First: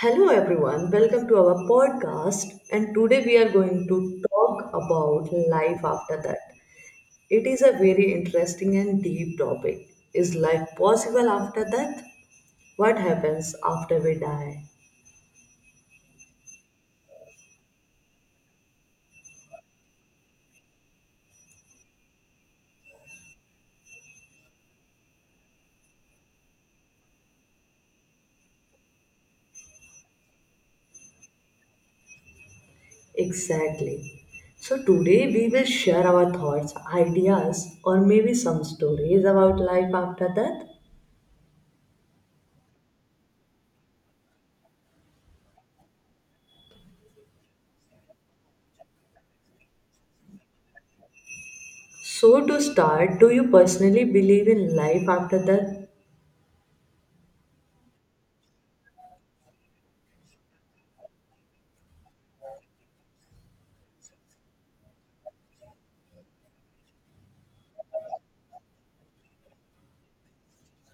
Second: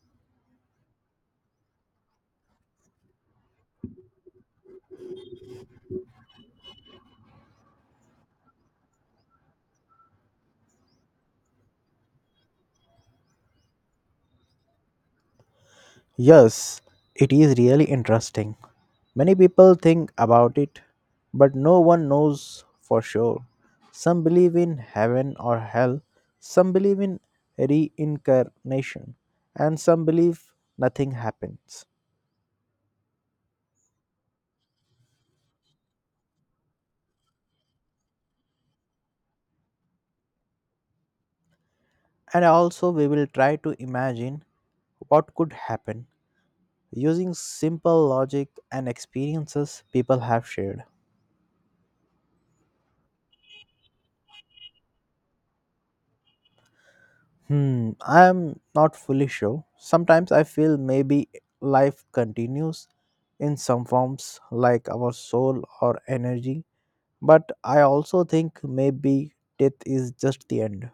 Hello everyone, welcome to our podcast. And today we are going to talk about life after that. It is a very interesting and deep topic. Is life possible after death? What happens after we die? Yes, it is really interesting. Many people think about it, but no one knows for sure. Some believe in heaven or hell, some believe in reincarnation, and some believe nothing happens. Exactly. So today we will share our thoughts, ideas, or maybe some stories about life after death. And also, we will try to imagine what could happen using simple logic and experiences people have shared. So to start, do you personally believe in life after death? I am not fully sure. Sometimes I feel maybe life continues in some forms like our soul or energy, but I also think maybe death is just the end.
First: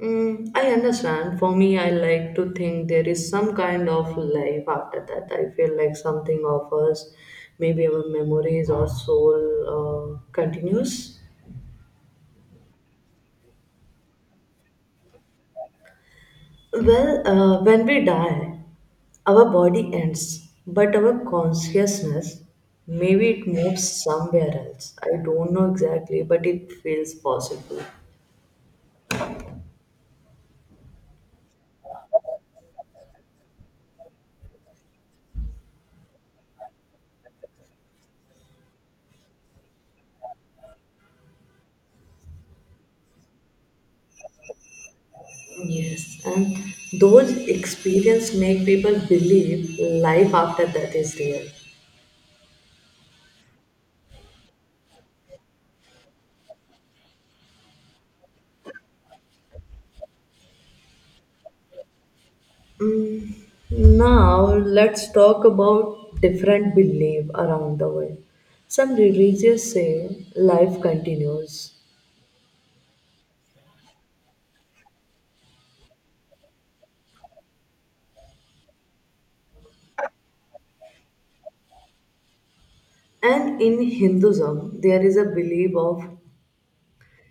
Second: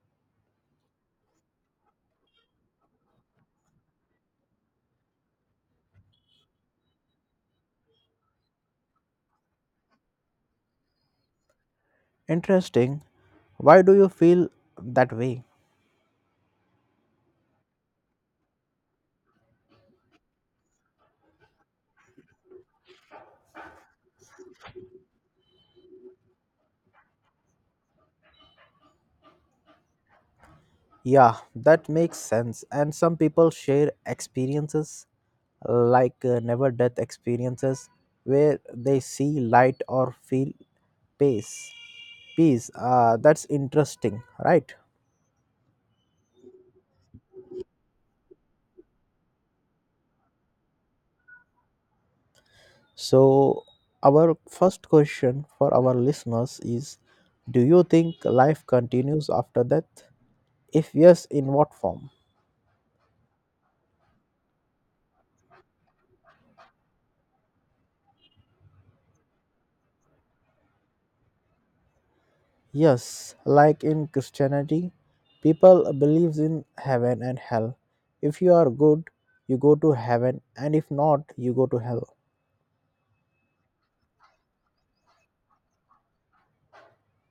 Mm, I understand. For me, I like to think there is some kind of life after that. I feel like something of us, maybe our memories or soul, continues. Interesting. Why do you feel that way? Well, when we die, our body ends, but our consciousness, maybe it moves somewhere else. I don't know exactly, but it feels possible. Yeah, that makes sense. And some people share experiences like never death experiences where they see light or feel peace. Peace. That's interesting, right? Yes, and those experience make people believe life after that is real. So, our first question for our listeners is: Do you think life continues after death? If yes, in what form? Now, let's talk about different belief around the world. Some religious say life continues. Yes, like in Christianity, people believes in heaven and hell. If you are good, you go to heaven, and if not, you go to hell. And in Hinduism, there is a belief of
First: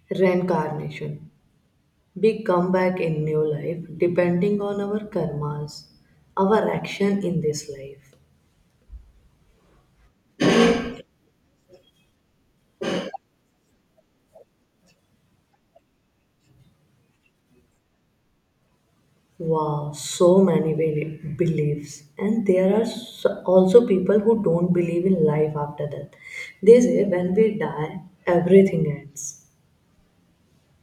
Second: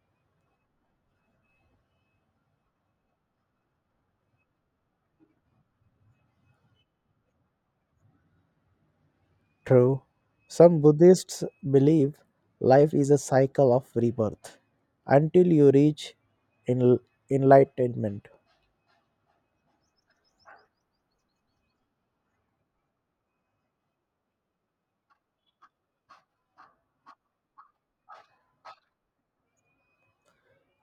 reincarnation. We come back in new life depending on our karmas, our action in this life. True. Some Buddhists believe life is a cycle of rebirth until you reach enl- enlightenment. Wow, so many beliefs. And there are also people who don't believe in life after death. They say when we die, everything ends.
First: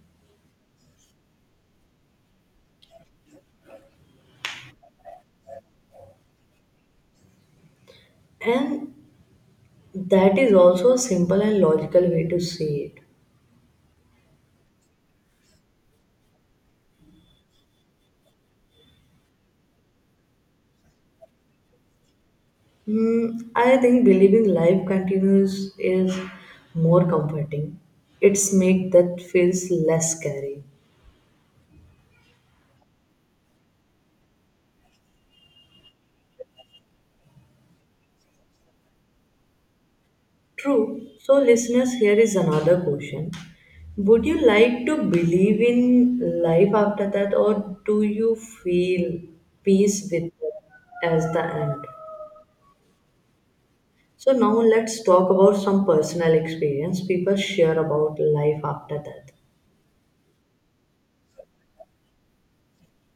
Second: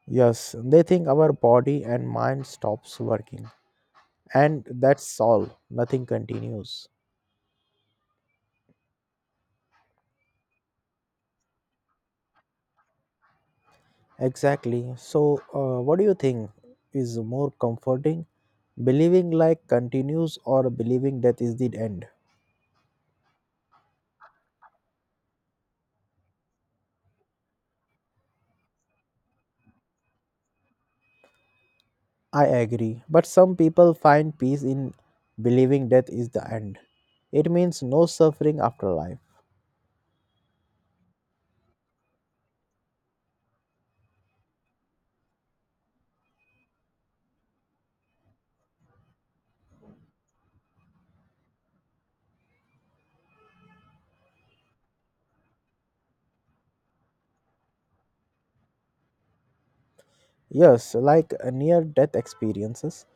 Yes, they think our body and mind stops working, and that's all. Nothing continues. And that is also a simple and logical way to see it. Exactly. So, what do you think is more comforting? Believing life continues or believing death is the end? Hmm, I think believing life continues is more comforting. It's make that feels less scary. I agree. But some people find peace in believing death is the end. It means no suffering after life. True. So listeners, here is another question. Would you like to believe in life after that, or do you feel peace with it as the end? So now let's talk about some personal experience people share about life after death. Yes, like near death experiences,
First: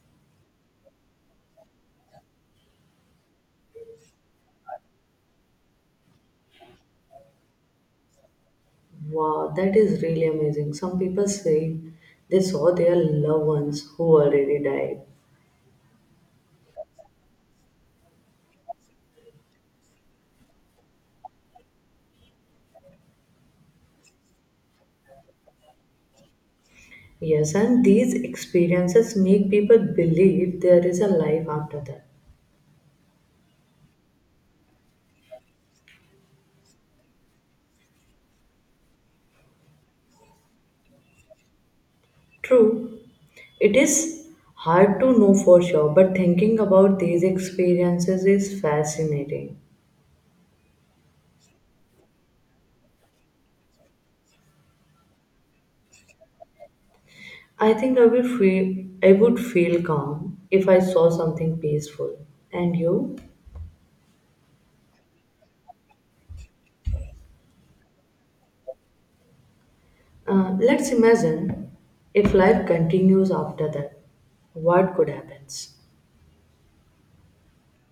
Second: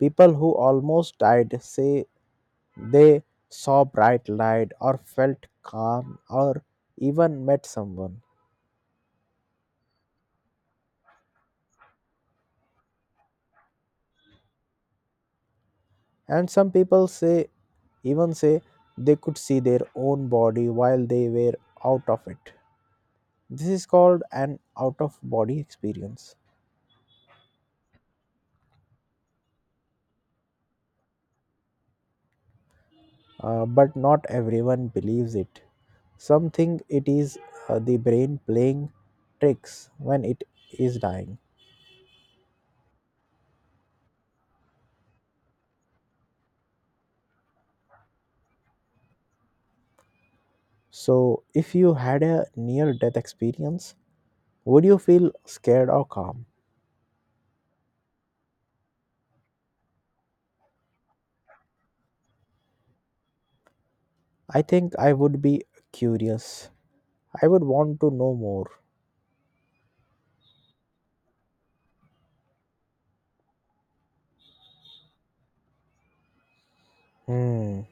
people who almost died say they saw bright light or felt calm or even met someone. Wow, that is really amazing. Some people say they saw their loved ones who already died. And some people say even say they could see their own body while they were out of it. This is called an out of body experience. Yes, and these experiences make people believe there is a life after that. But not everyone believes it. Some think it is the brain playing tricks when it is dying. True, it is hard to know for sure, but thinking about these experiences is fascinating. So, if you had a near death experience, would you feel scared or calm? I think I would feel calm if I saw something peaceful. And you? I think I would be curious. I would want to know more. Let's imagine, if life continues after that, what could happen? Hmm.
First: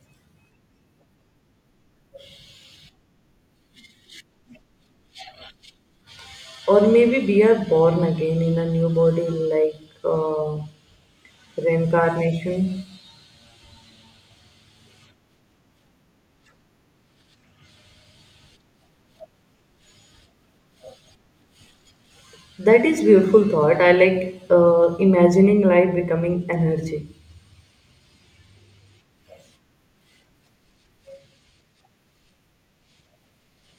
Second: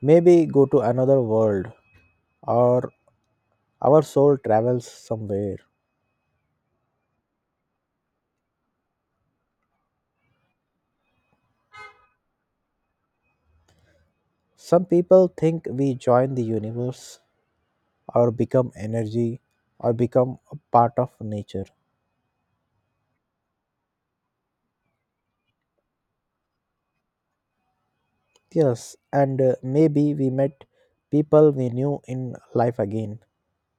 Maybe go to another world or our soul travels somewhere. Or maybe we are born again in a new body, like reincarnation. Some people think we join the universe or become energy or become a part of nature. That is beautiful thought. I like imagining life becoming energy, Yes, and maybe we met people we knew in life again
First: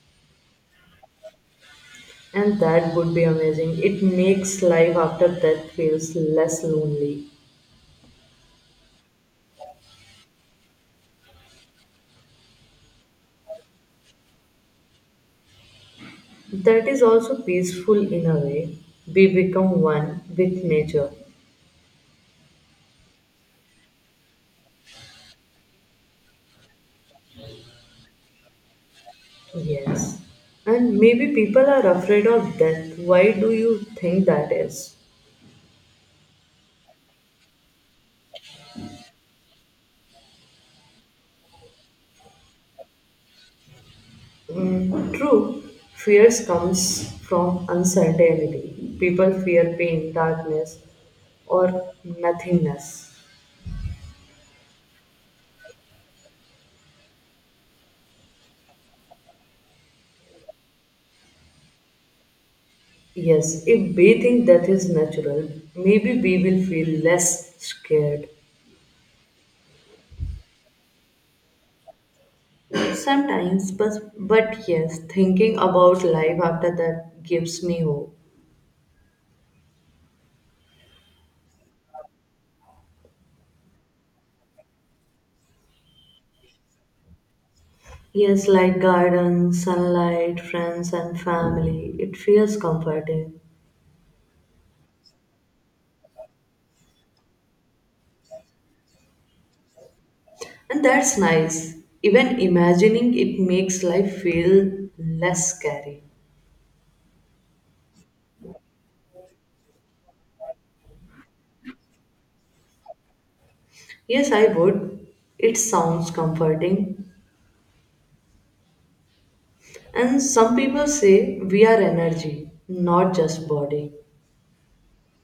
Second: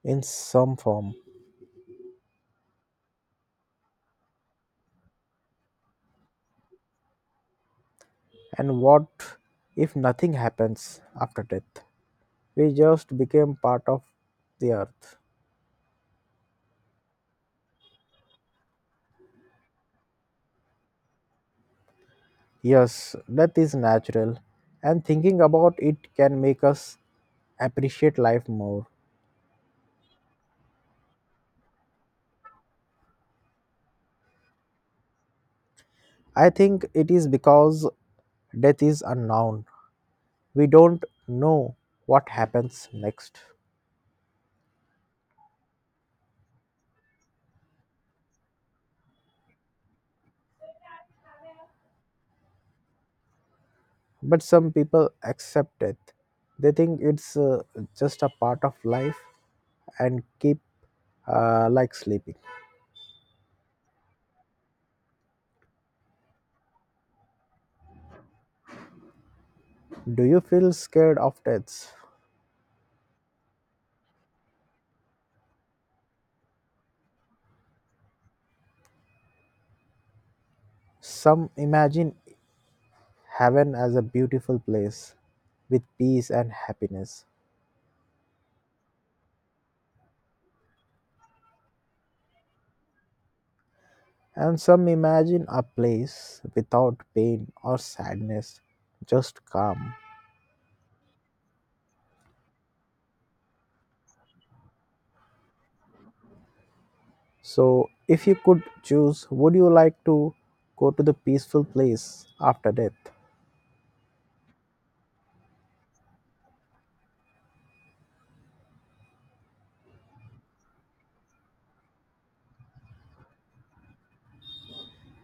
in some form. and that would be amazing. It makes life after death feels less lonely. And what if nothing happens after death? We just became part of the earth. That is also peaceful in a way. We become one with nature. Yes, death is natural, and thinking about it can make us appreciate life more. Yes. And maybe people are afraid of death. Why do you think that is? I think it is because death is unknown. We don't know what happens next. True, fears comes from uncertainty. People fear pain, darkness, or nothingness. But some people accept death. They think it's just a part of life and keep like sleeping. Yes, if we think death is natural, maybe we will feel less scared. Do you feel scared of deaths? Sometimes, but yes, thinking about life after that gives me hope. Some imagine heaven as a beautiful place with peace and happiness. Yes, like garden, sunlight, friends, and family. It feels comforting. And some imagine a place without pain or sadness, just calm. And that's nice. Even imagining it makes life feel less scary. So, if you could choose, would you like to go to the peaceful place after death? Yes, I would. It sounds comforting. And some people say we are energy, not just body.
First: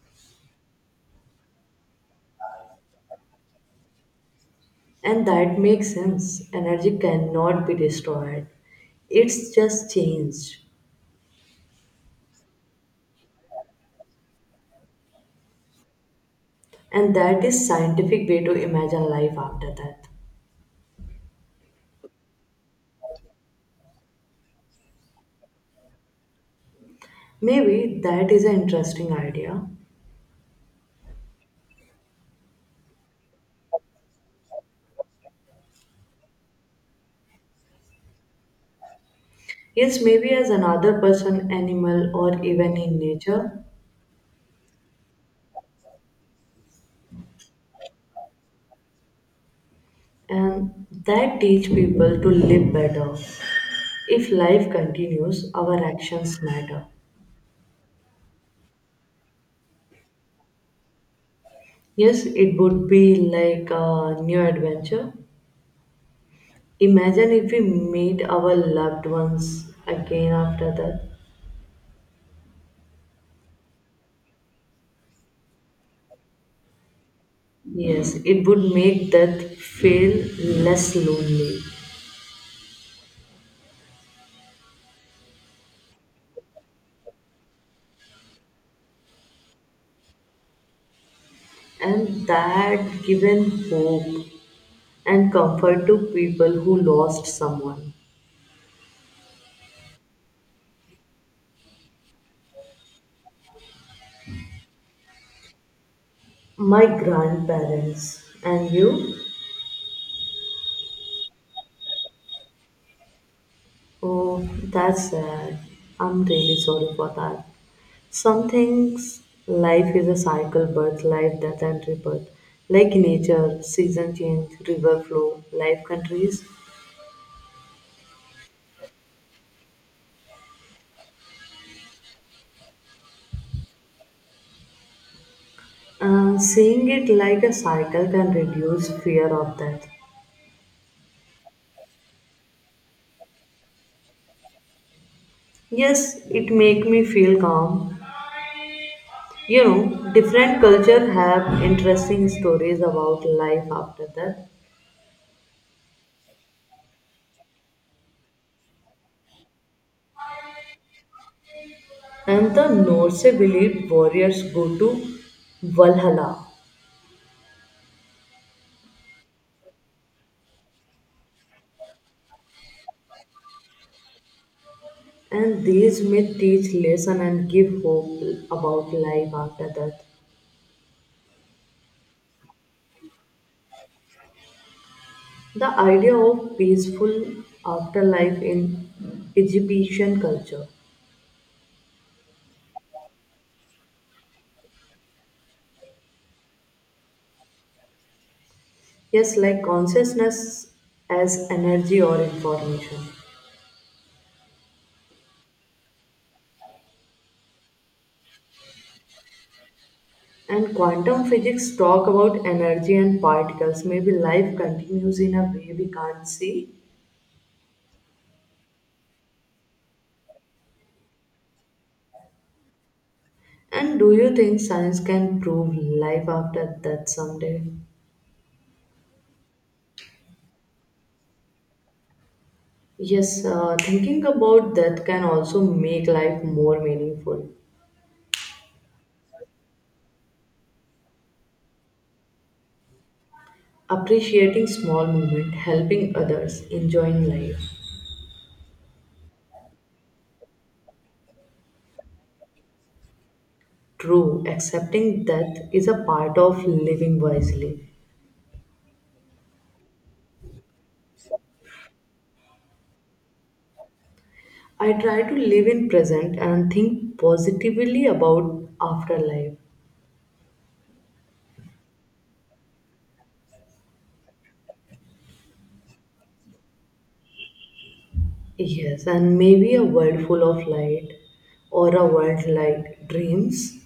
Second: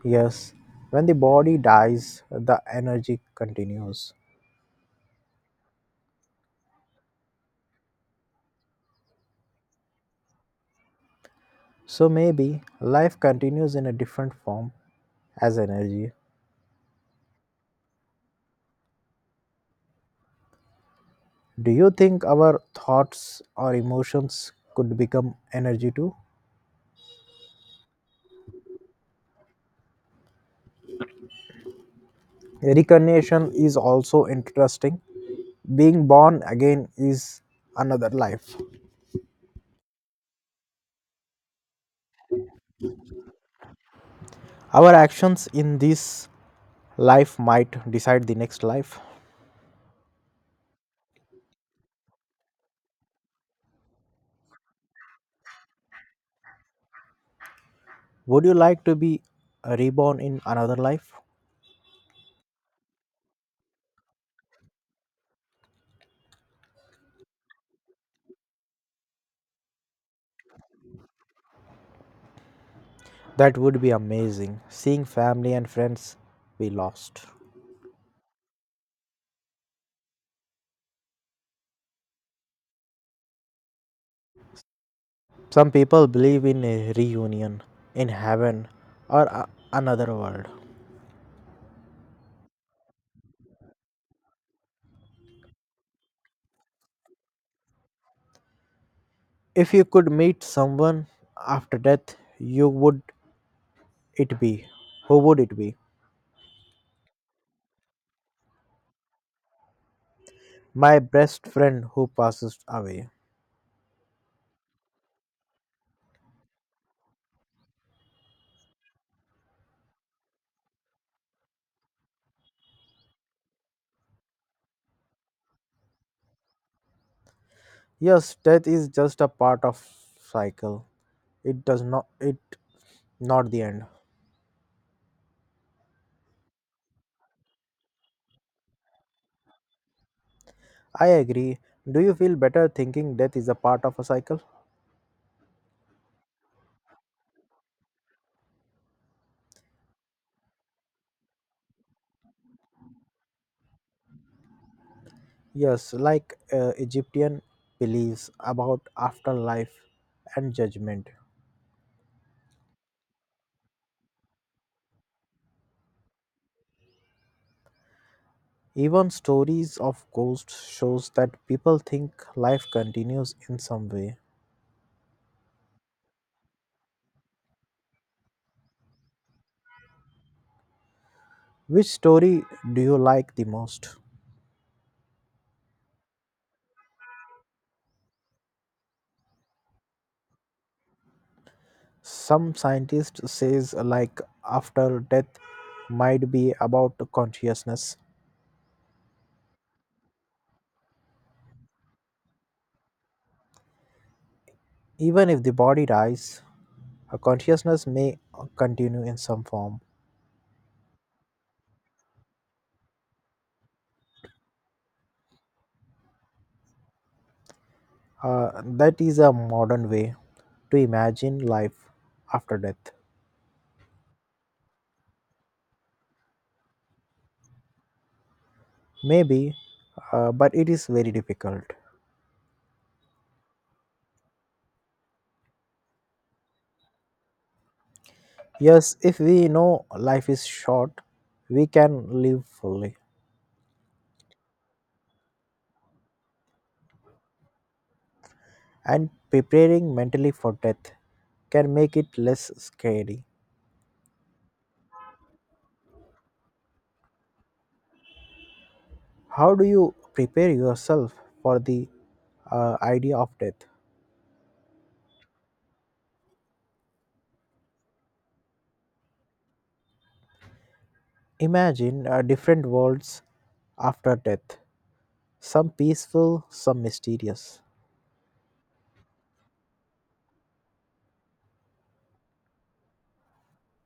Yes, when the body dies, the energy continues. And that makes sense. Energy cannot be destroyed, it's just changed. So, maybe life continues in a different form as energy. And that is scientific way to imagine life after death. Do you think our thoughts or emotions could become energy too? Maybe that is an interesting idea. Reincarnation is also interesting. Being born again is another life. Yes, maybe as another person, animal, or even in nature, Our actions in this life might decide the next life. and that teach people to live better. If life continues, our actions matter. Would you like to be reborn in another life? Yes, it would be like a new adventure. Imagine if we meet our loved ones again after death. That would be amazing, seeing family and friends we lost. Yes, it would make death feel less lonely, Some people believe in a reunion in heaven or another world. and that given hope and comfort to people who lost someone. If you could meet someone after death, you would it be? Who would it be? My grandparents, and you? My best friend who passes away. Oh, that's sad. I'm really sorry for that. Some things life is a cycle, birth, life, death, and rebirth. Like nature, season change, river flow, life countries. Yes, death is just a part of cycle. It does not, it not the end. Seeing it like a cycle can reduce fear of death. I agree. Do you feel better thinking death is a part of a cycle? Yes, it make me feel calm. You know, different cultures have interesting stories about life after death. Yes, like Egyptian beliefs about afterlife and judgment. And the Norse believe warriors go to Valhalla. Even stories of ghosts shows that people think life continues in some way. And these myths teach lesson and give hope about life after death. Which story do you like the most? The idea of peaceful afterlife in Egyptian culture. Some scientist says like after death might be about consciousness. Yes, like consciousness as energy or information. Even if the body dies, a consciousness may continue in some form. And quantum physics talk about energy and particles. Maybe life continues in a way we can't see. That is a modern way to imagine life after death. And do you think science can prove life after death someday? Maybe, but it is very difficult. Yes, thinking about death can also make life more meaningful. Yes, if we know life is short, we can live fully. Appreciating small moments, helping others, enjoying life. And preparing mentally for death can make it less scary. True, accepting death is a part of living wisely. How do you prepare yourself for the idea of death? I try to live in present and think positively about afterlife. Imagine different worlds after death, some peaceful, some mysterious, Yes, and maybe a world full of light or a world like dreams,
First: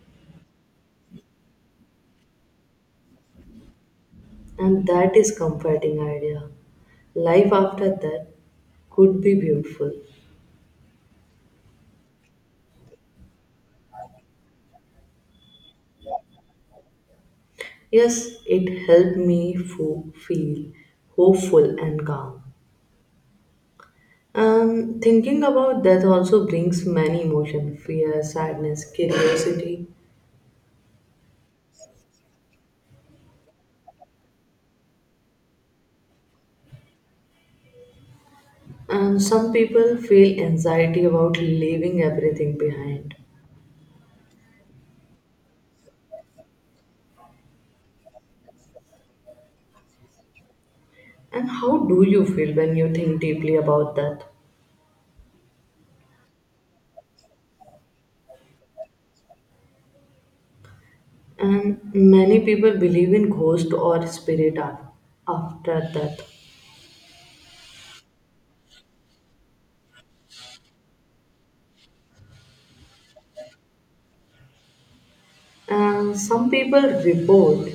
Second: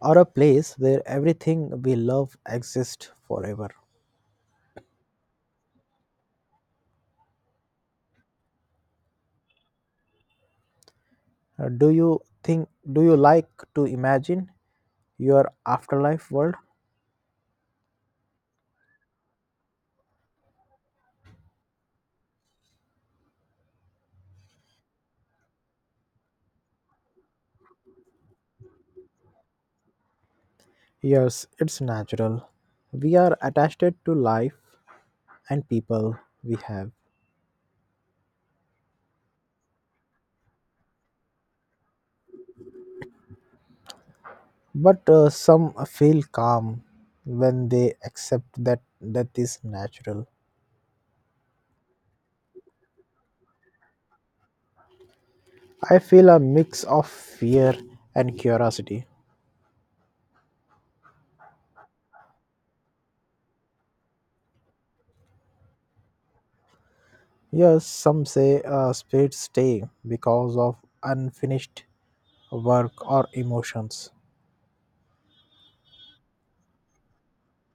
or a place where everything we love exists forever. and that is comforting idea. Life after that could be beautiful. Do you like to imagine your afterlife world? Yes, it helped me feel hopeful and calm. Thinking about death also brings many emotion, fear, sadness, curiosity, Yes, it's natural. We are attached to life and people we have. and some people feel anxiety about leaving everything behind. But some feel calm when they accept that death is natural. And how do you feel when you think deeply about that? I feel a mix of fear and curiosity. And many people believe in ghost or spirit after death. Yes, some say spirits stay because of unfinished work or emotions. And some people report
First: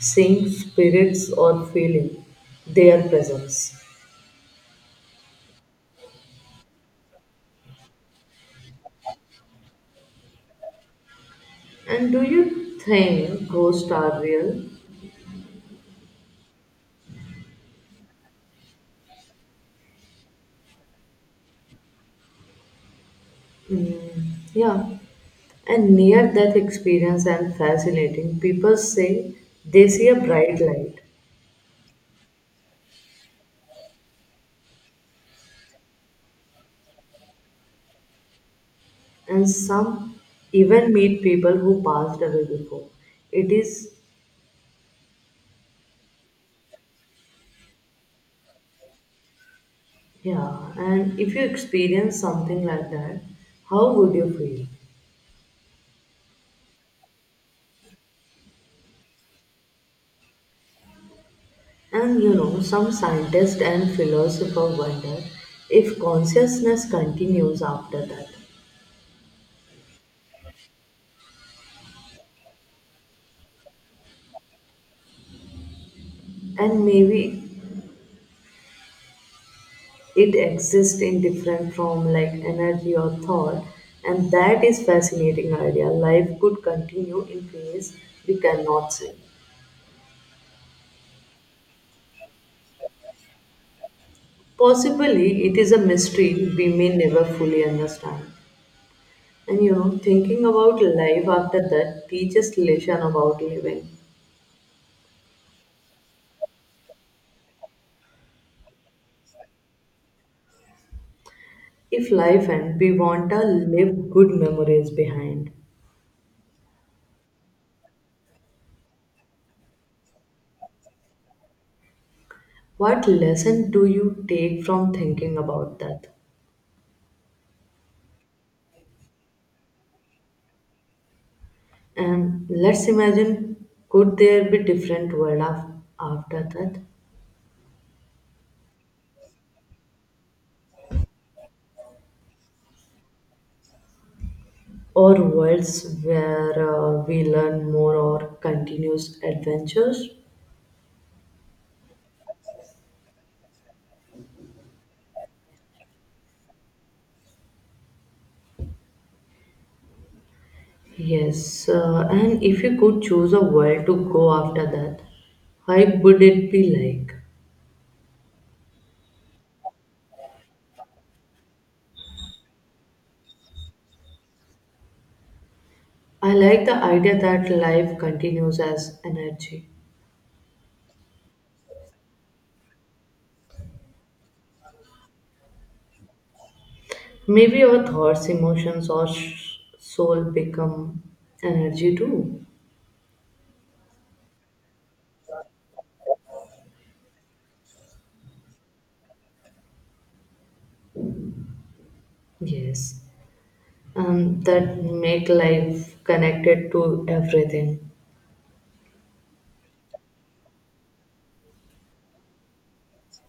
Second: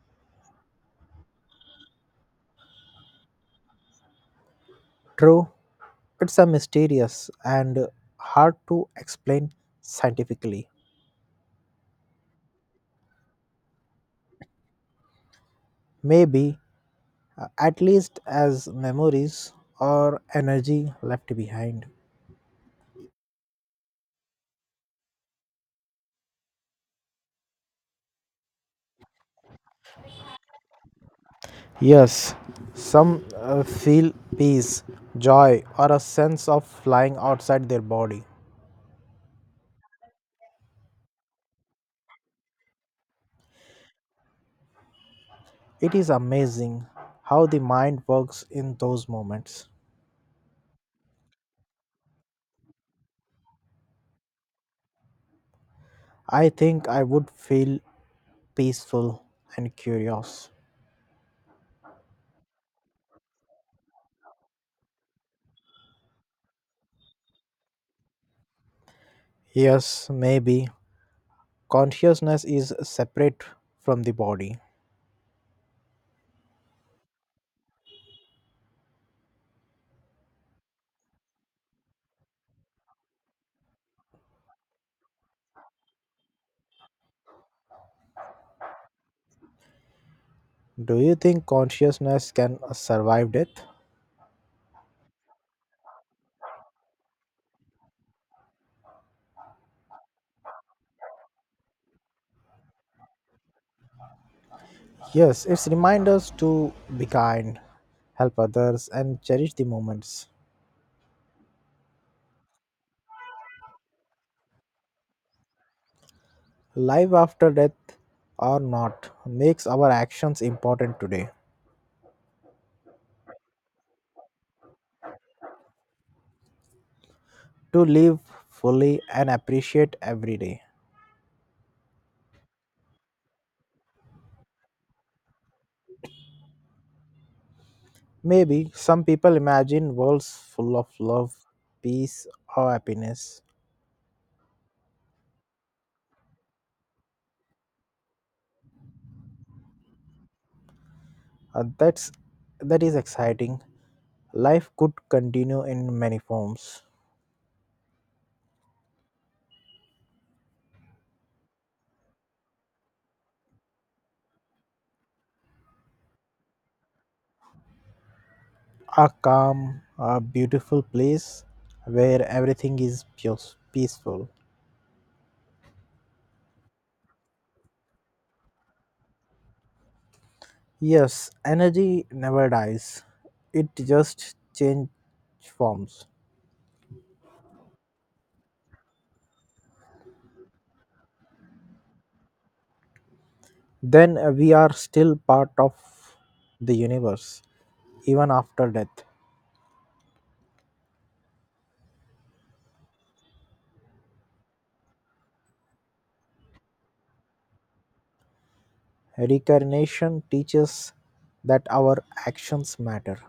seeing spirits or feeling their presence. True, it's a mysterious and hard to explain scientifically. And do you think ghosts are real? Maybe, at least as memories or energy left behind. Mm, yeah. And near death experience and fascinating. People say they see a bright light, Yes, some feel peace, joy, or a sense of flying outside their body. and some even meet people who passed away before. It is. It is amazing how the mind works in those moments. Yeah, and if you experience something like that, how would you feel? I think I would feel peaceful and curious. And you know, some scientists and philosophers wonder if consciousness continues after that. Yes, maybe consciousness is separate from the body. And maybe it exists in different form like energy or thought. And that is fascinating idea. Life could continue in ways we cannot see. Do you think consciousness can survive death? Possibly it is a mystery we may never fully understand. And you know, thinking about life after that teaches lesson about living. Yes, it's remind us to be kind, help others, and cherish the moments. If life ends, we want to leave good memories behind. Life after death or not makes our actions important today. What lesson do you take from thinking about that? To live fully and appreciate every day. And let's imagine, could there be different world after that? Maybe some people imagine worlds full of love, peace, or happiness. Or worlds where we learn more or continues adventures? Uh, that's that is exciting. Life could continue in many forms. Yes, and if you could choose a world to go after that, how would it be like? A calm, a beautiful place where everything is peaceful. I like the idea that life continues as energy. Yes, energy never dies. It just change forms. Maybe our thoughts, emotions, or soul become energy too. Then we are still part of the universe even after death. Yes, and that make life connected to everything. Reincarnation teaches that our actions matter.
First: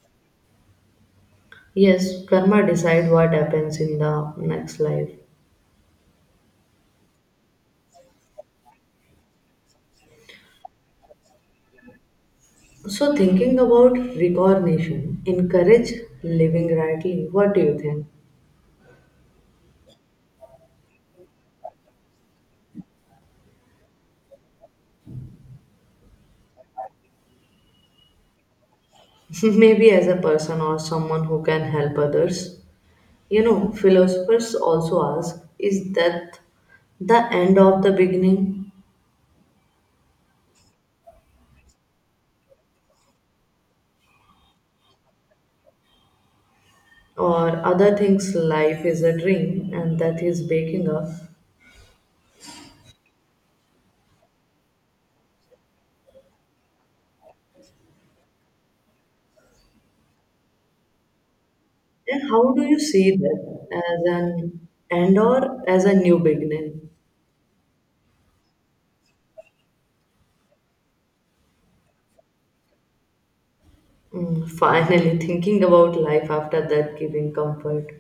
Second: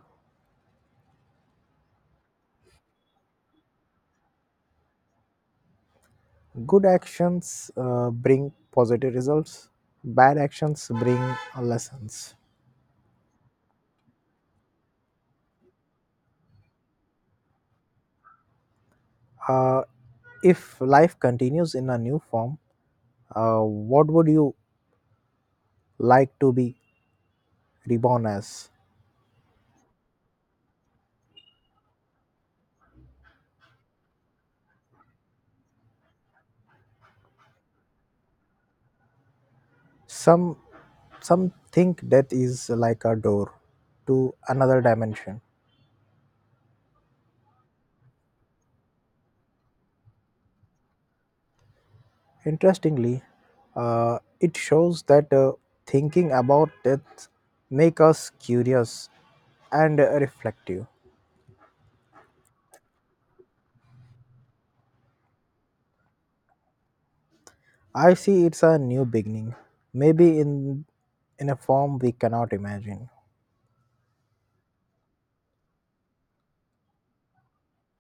Yes, karma decide what happens in the next life. Good actions bring positive results, bad actions bring lessons. So thinking about reincarnation encourage living rightly. What do you think? Uh, if life continues in a new form, what would you like to be reborn as? Maybe as a person or someone who can help others. You know, philosophers also ask, is death the end of the beginning? Some, some think death is like a door to another dimension. Or other things, life is a dream and death is waking up. Interestingly, it shows that thinking about death make us curious and reflective. And how do you see that, as an end or as a new beginning? I see it's a new beginning, maybe in a form we cannot imagine. Finally, thinking about life after that giving comfort.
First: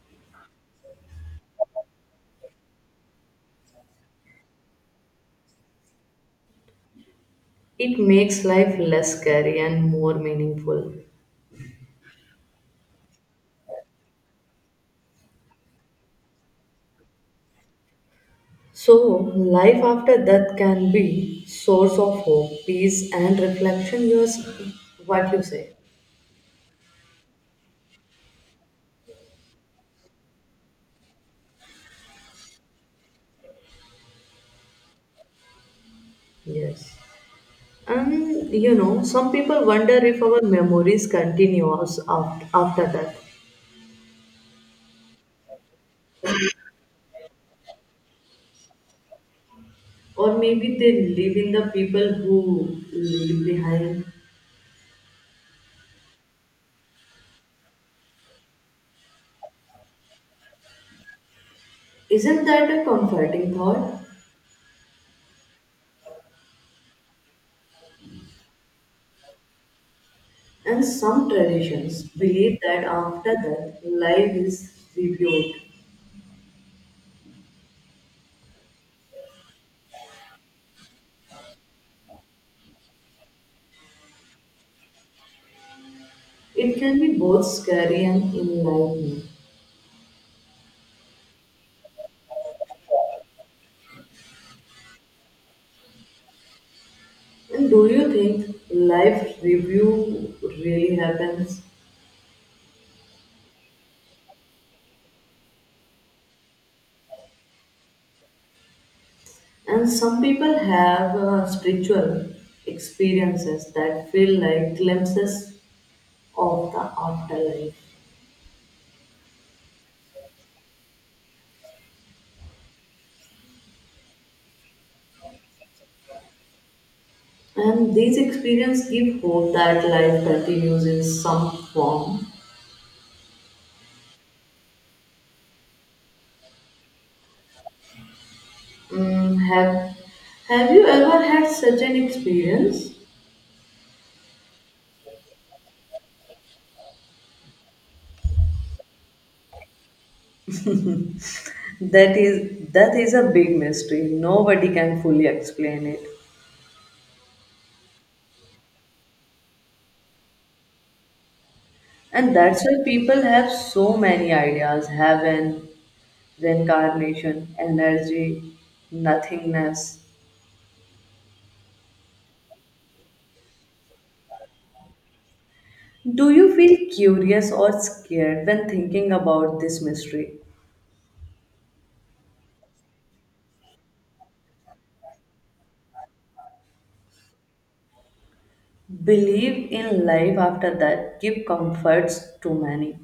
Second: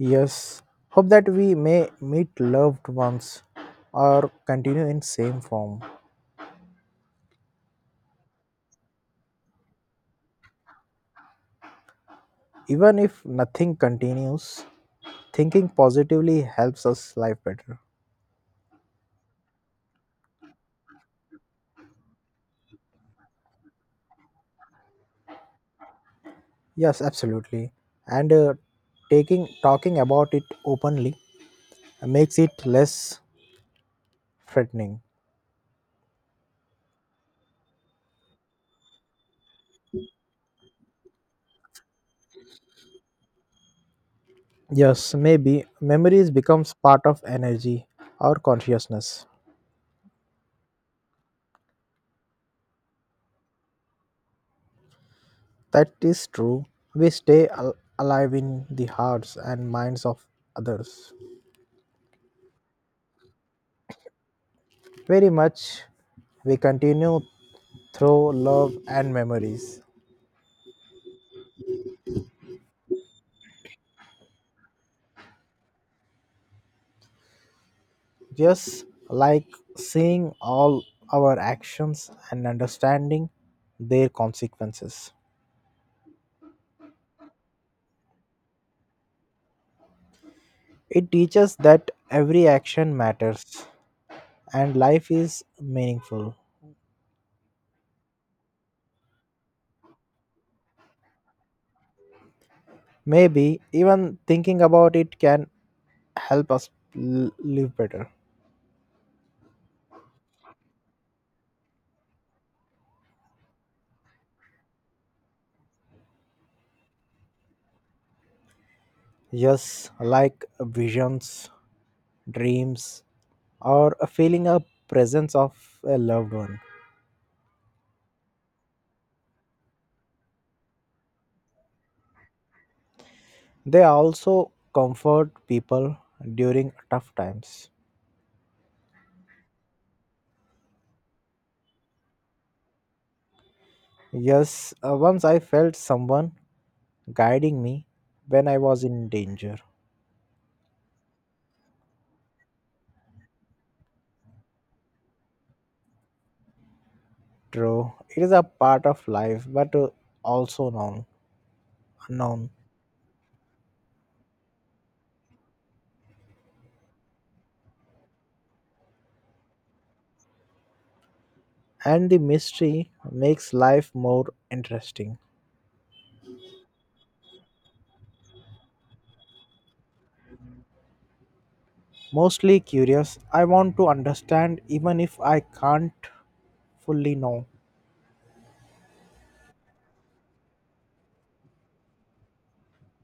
Yes, hope that we may meet loved ones or continue in same form. It makes life less scary and more meaningful. Even if nothing continues, thinking positively helps us live better. So, life after death can be source of hope, peace, and reflection. Yours, what you say? Yes, absolutely. And taking talking about it openly makes it less threatening. Yes. And you know, some people wonder if our memories continue us after that. Yes, maybe memories becomes part of energy or consciousness. Or maybe they live in the people who leave behind. That is true. We stay alive in the hearts and minds of others. Isn't that a comforting thought? Very much we continue through love and memories. And some traditions believe that after death, life is rebuilt. Just like seeing all our actions and understanding their consequences. It can be both scary and enlightening. It teaches that every action matters and life is meaningful. And do you think life review really happens? Maybe even thinking about it can help us live better. And some people have spiritual experiences that feel like glimpses of the afterlife. Yes, like visions, dreams, or feeling a presence of a loved one. And these experiences give hope that life continues in some form. They also comfort people during tough times. Mm, have you ever had such an experience? Yes, once I felt someone guiding me when I was in danger. That is a big mystery. Nobody can fully explain it. True, it is a part of life, but also known, And unknown. that's why people have so many ideas, heaven, reincarnation, energy, nothingness. And the mystery makes life more interesting. Do you feel curious or scared when thinking about this mystery? Mostly curious, I want to understand even if I can't fully know. Believe in life after that, give comforts to many.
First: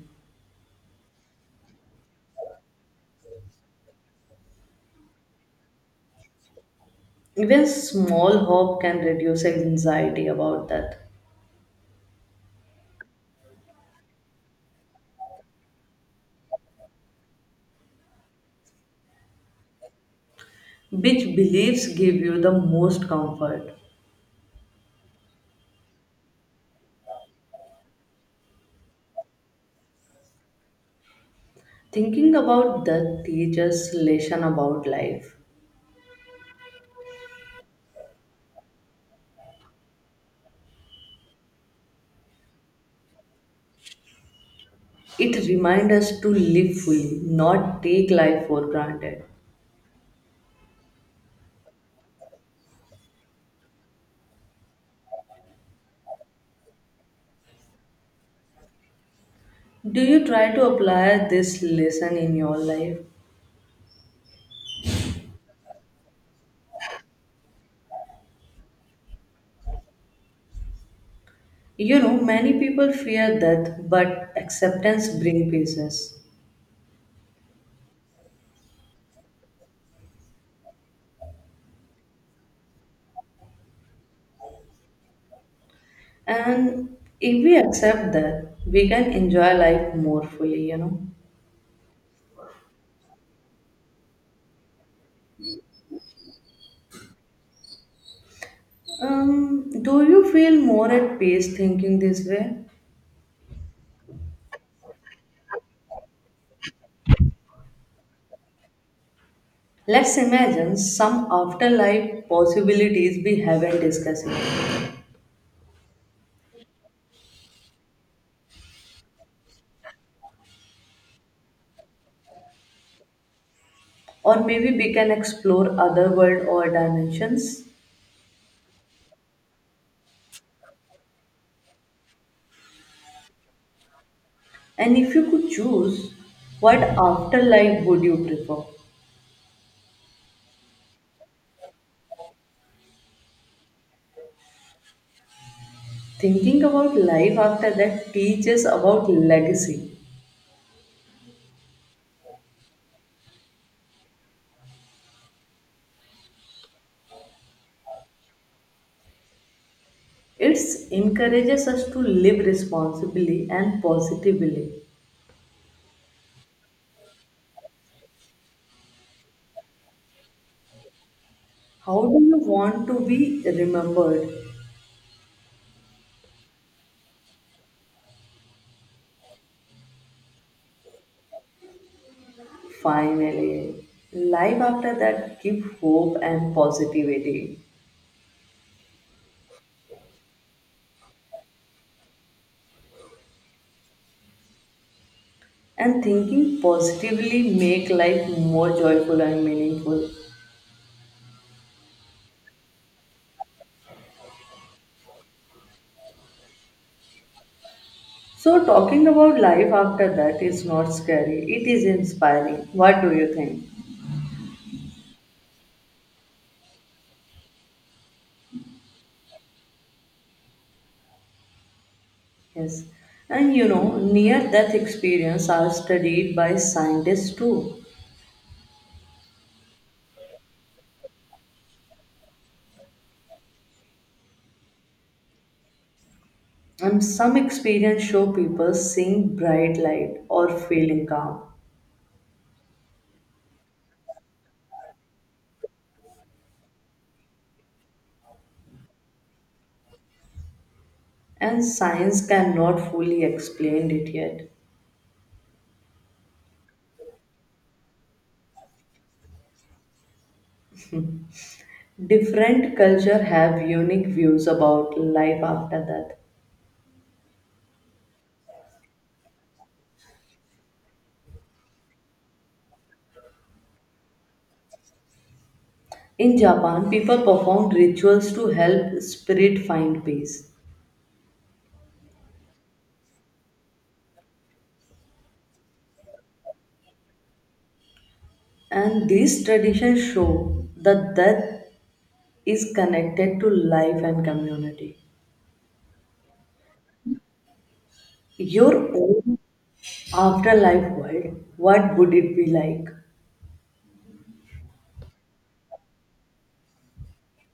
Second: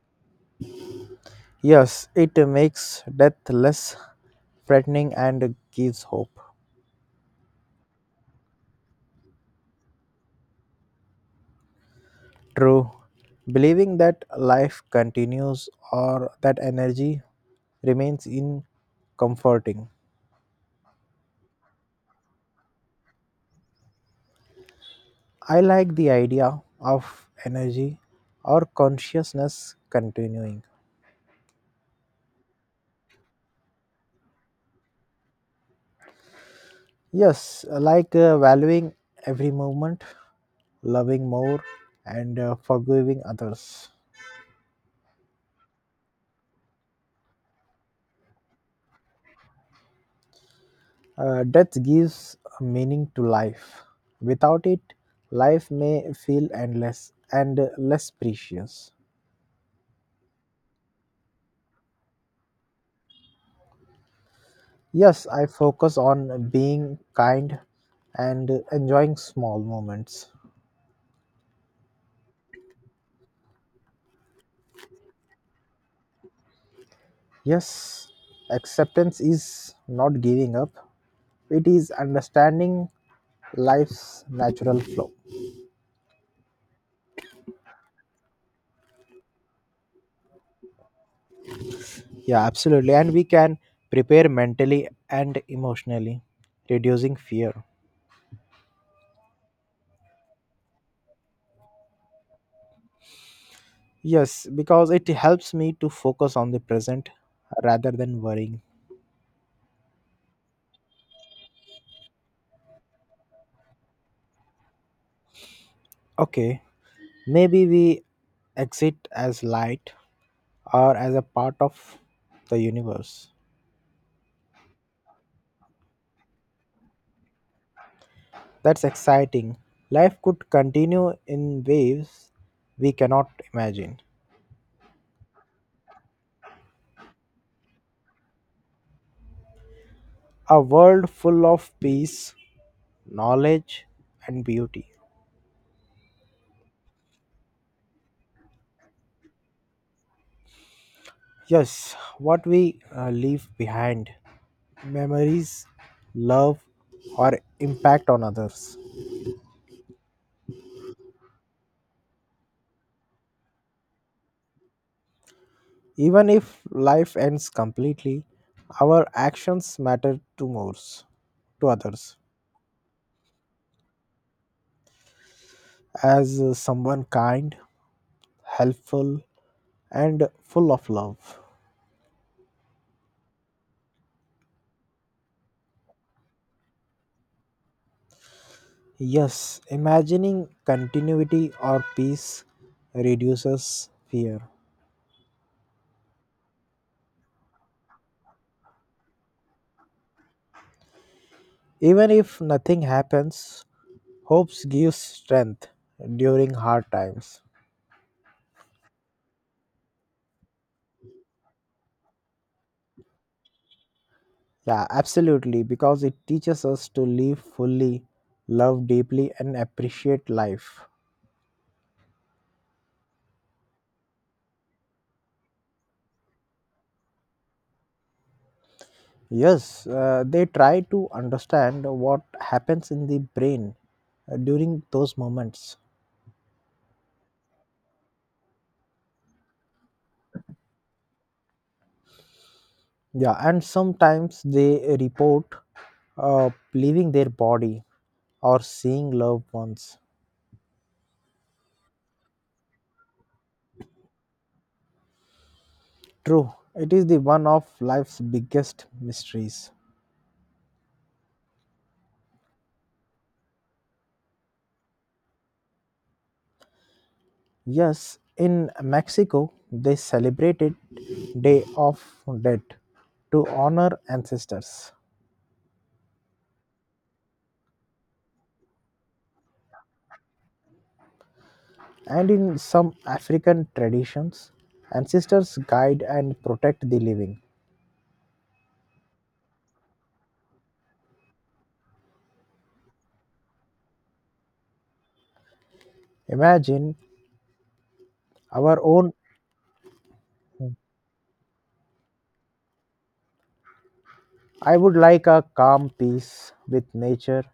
Yes, it makes death less threatening and gives hope. Even small hope can reduce anxiety about death. True. Believing that life continues or that energy remains in comforting. Which beliefs give you the most comfort? I like the idea of energy or consciousness continuing. Thinking about death teaches lesson about life. Yes, like valuing every moment, loving more, and forgiving others. It reminds us to live fully, not take life for granted. Death gives a meaning to life. Without it, life may feel endless and less precious. Do you try to apply this lesson in your life? Yes, I focus on being kind and enjoying small moments. You know, many people fear death, but acceptance brings peace. Yes, acceptance is not giving up, it is understanding life's natural flow. And if we accept that, we can enjoy life more fully. Yeah, absolutely. And we can prepare mentally and emotionally, reducing fear. Do you feel more at peace thinking this way? Yes, because it helps me to focus on the present rather than worrying. Let's imagine some afterlife possibilities we haven't discussed yet. Okay, maybe we exit as light or as a part of the universe. Or maybe we can explore other world or dimensions. That's exciting. Life could continue in waves we cannot imagine. And if you could choose, what afterlife would you prefer? A world full of peace, knowledge, and beauty. Thinking about life after that teaches about legacy. Yes, what we leave behind: memories, love, or impact on others. It encourages us to live responsibly and positively. Even if life ends completely, our actions matter to most to How do others you want to be remembered? as someone kind, helpful, and full of love. Finally, life after that give hope and positivity. Yes, imagining continuity or peace reduces fear. And thinking positively make life more joyful and meaningful. Even if nothing happens, hopes gives strength during hard times. So talking about life after that is not scary. It is inspiring. What do you think? Yeah, absolutely, because it teaches us to live fully, love deeply, and appreciate life. Yes. And you know, near death experience are studied by scientists too. Yes, they try to understand what happens in the brain during those moments. And some experience show people seeing bright light or feeling calm. Yeah, and sometimes they report leaving their body or seeing loved ones. And science cannot fully explain it yet. True, it is the one of life's biggest mysteries. Different culture have unique views about life after death. Yes, in Mexico, they celebrated Day of Dead to honor ancestors. In Japan, people perform rituals to help spirit find peace. And in some African traditions, ancestors guide and protect the living. And these traditions show that death is connected to life and community. Imagine Your our own. own afterlife world, what would it be like? I would like a calm peace with nature,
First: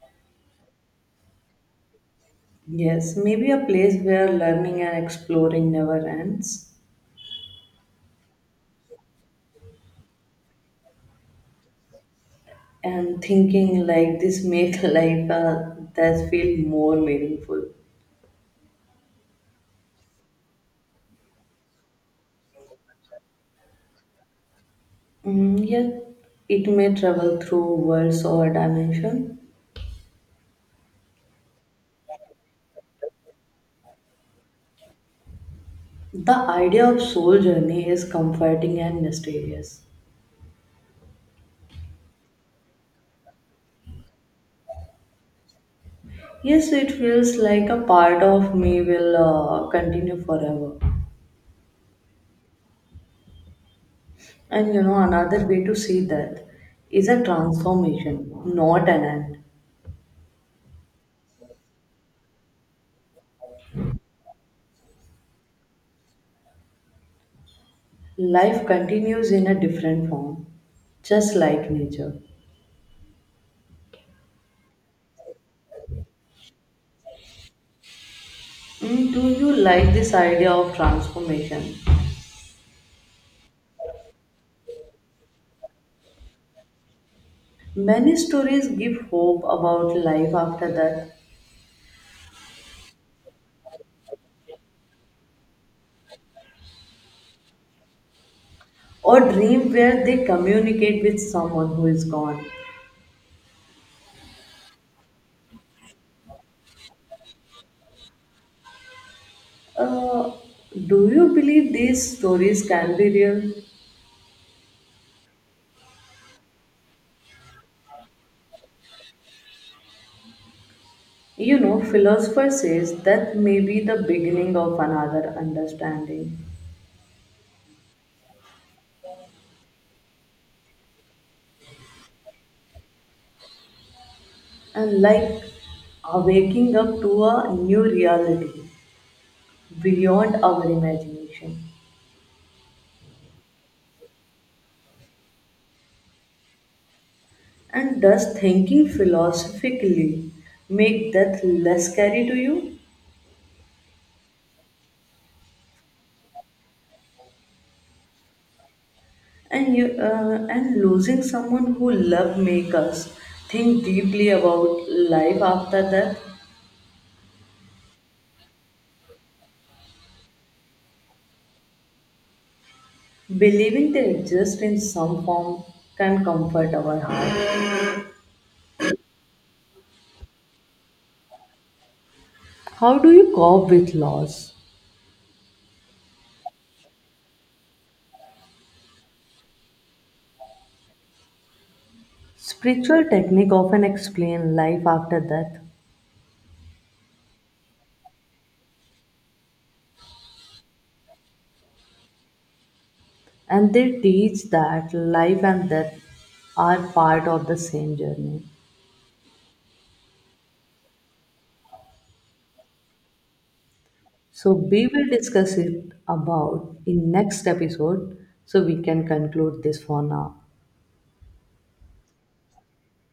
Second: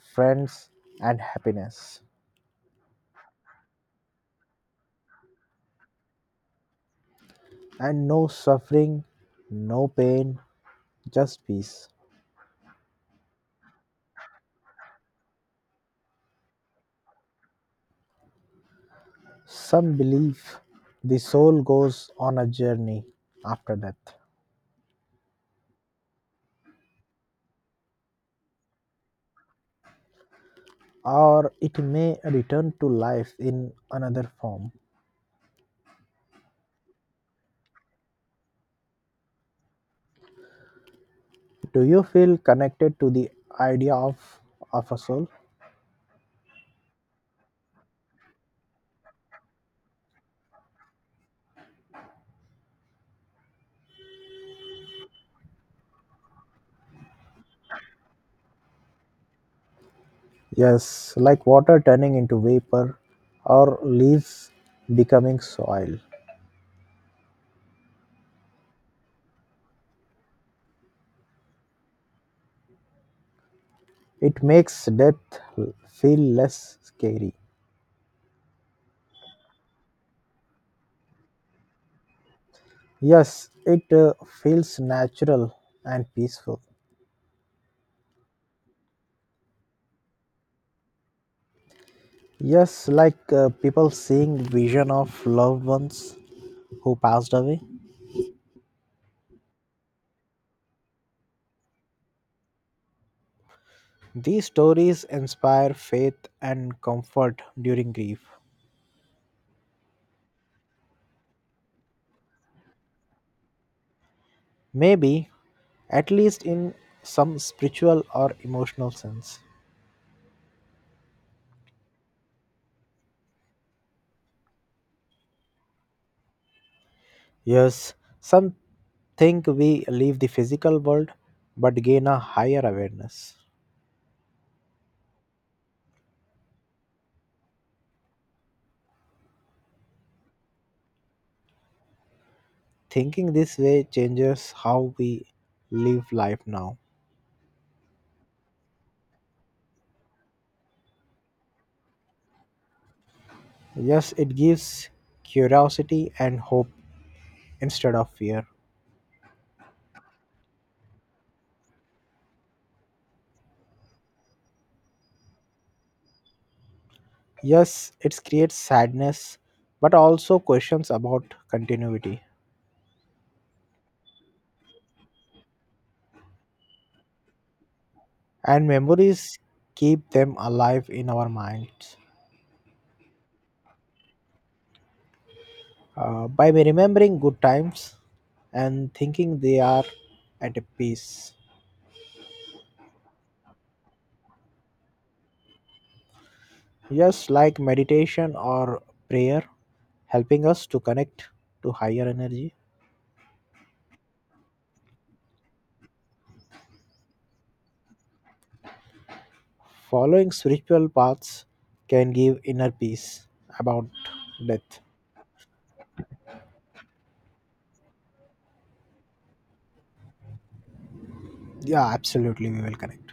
friends, and happiness. Yes, maybe a place where learning and exploring never ends, And no suffering, no pain, just peace. and thinking like this make life that feel more meaningful. Some believe the soul goes on a journey after death. Mm, yet it may travel through worlds or dimension. Or it may return to life in another form. The idea of soul journey is comforting and mysterious. Do you feel connected to the idea of a soul? Yes, it feels like a part of me will continue forever. And you know, another way to see death is a transformation, not an end. Yes, like water turning into vapor or leaves becoming soil. Life continues in a different form, just like nature. It makes death feel less scary. Mm, do you like this idea of transformation? Yes, it feels natural and peaceful. Many stories give hope about life after death, Yes, like people seeing vision of loved ones who passed away. or dream where they communicate with someone who is gone. These stories inspire faith and comfort during grief. Uh, do you believe these stories can be real? Maybe, at least in some spiritual or emotional sense. You know, philosopher says that may be the beginning of another understanding. Yes, some think we leave the physical world but gain a higher awareness. And like waking up to a new reality beyond our imagination. Thinking this way changes how we live life now. And does thinking philosophically make death less scary to you? Yes, it gives curiosity and hope instead of fear. And losing someone who love make us think deeply about life after death. Yes, it creates sadness but also questions about continuity. Believing they exist in some form can comfort our heart. And memories keep them alive in our minds. How do you cope with loss? By remembering good times and thinking they are at peace, Spiritual technique often explain life after death, just like meditation or prayer, helping us to connect to higher energy. and they teach that life and death are part of the same journey. Following spiritual paths can give inner peace about So death. we will discuss it about in next episode so we can conclude this for now. Yeah, absolutely, we will connect.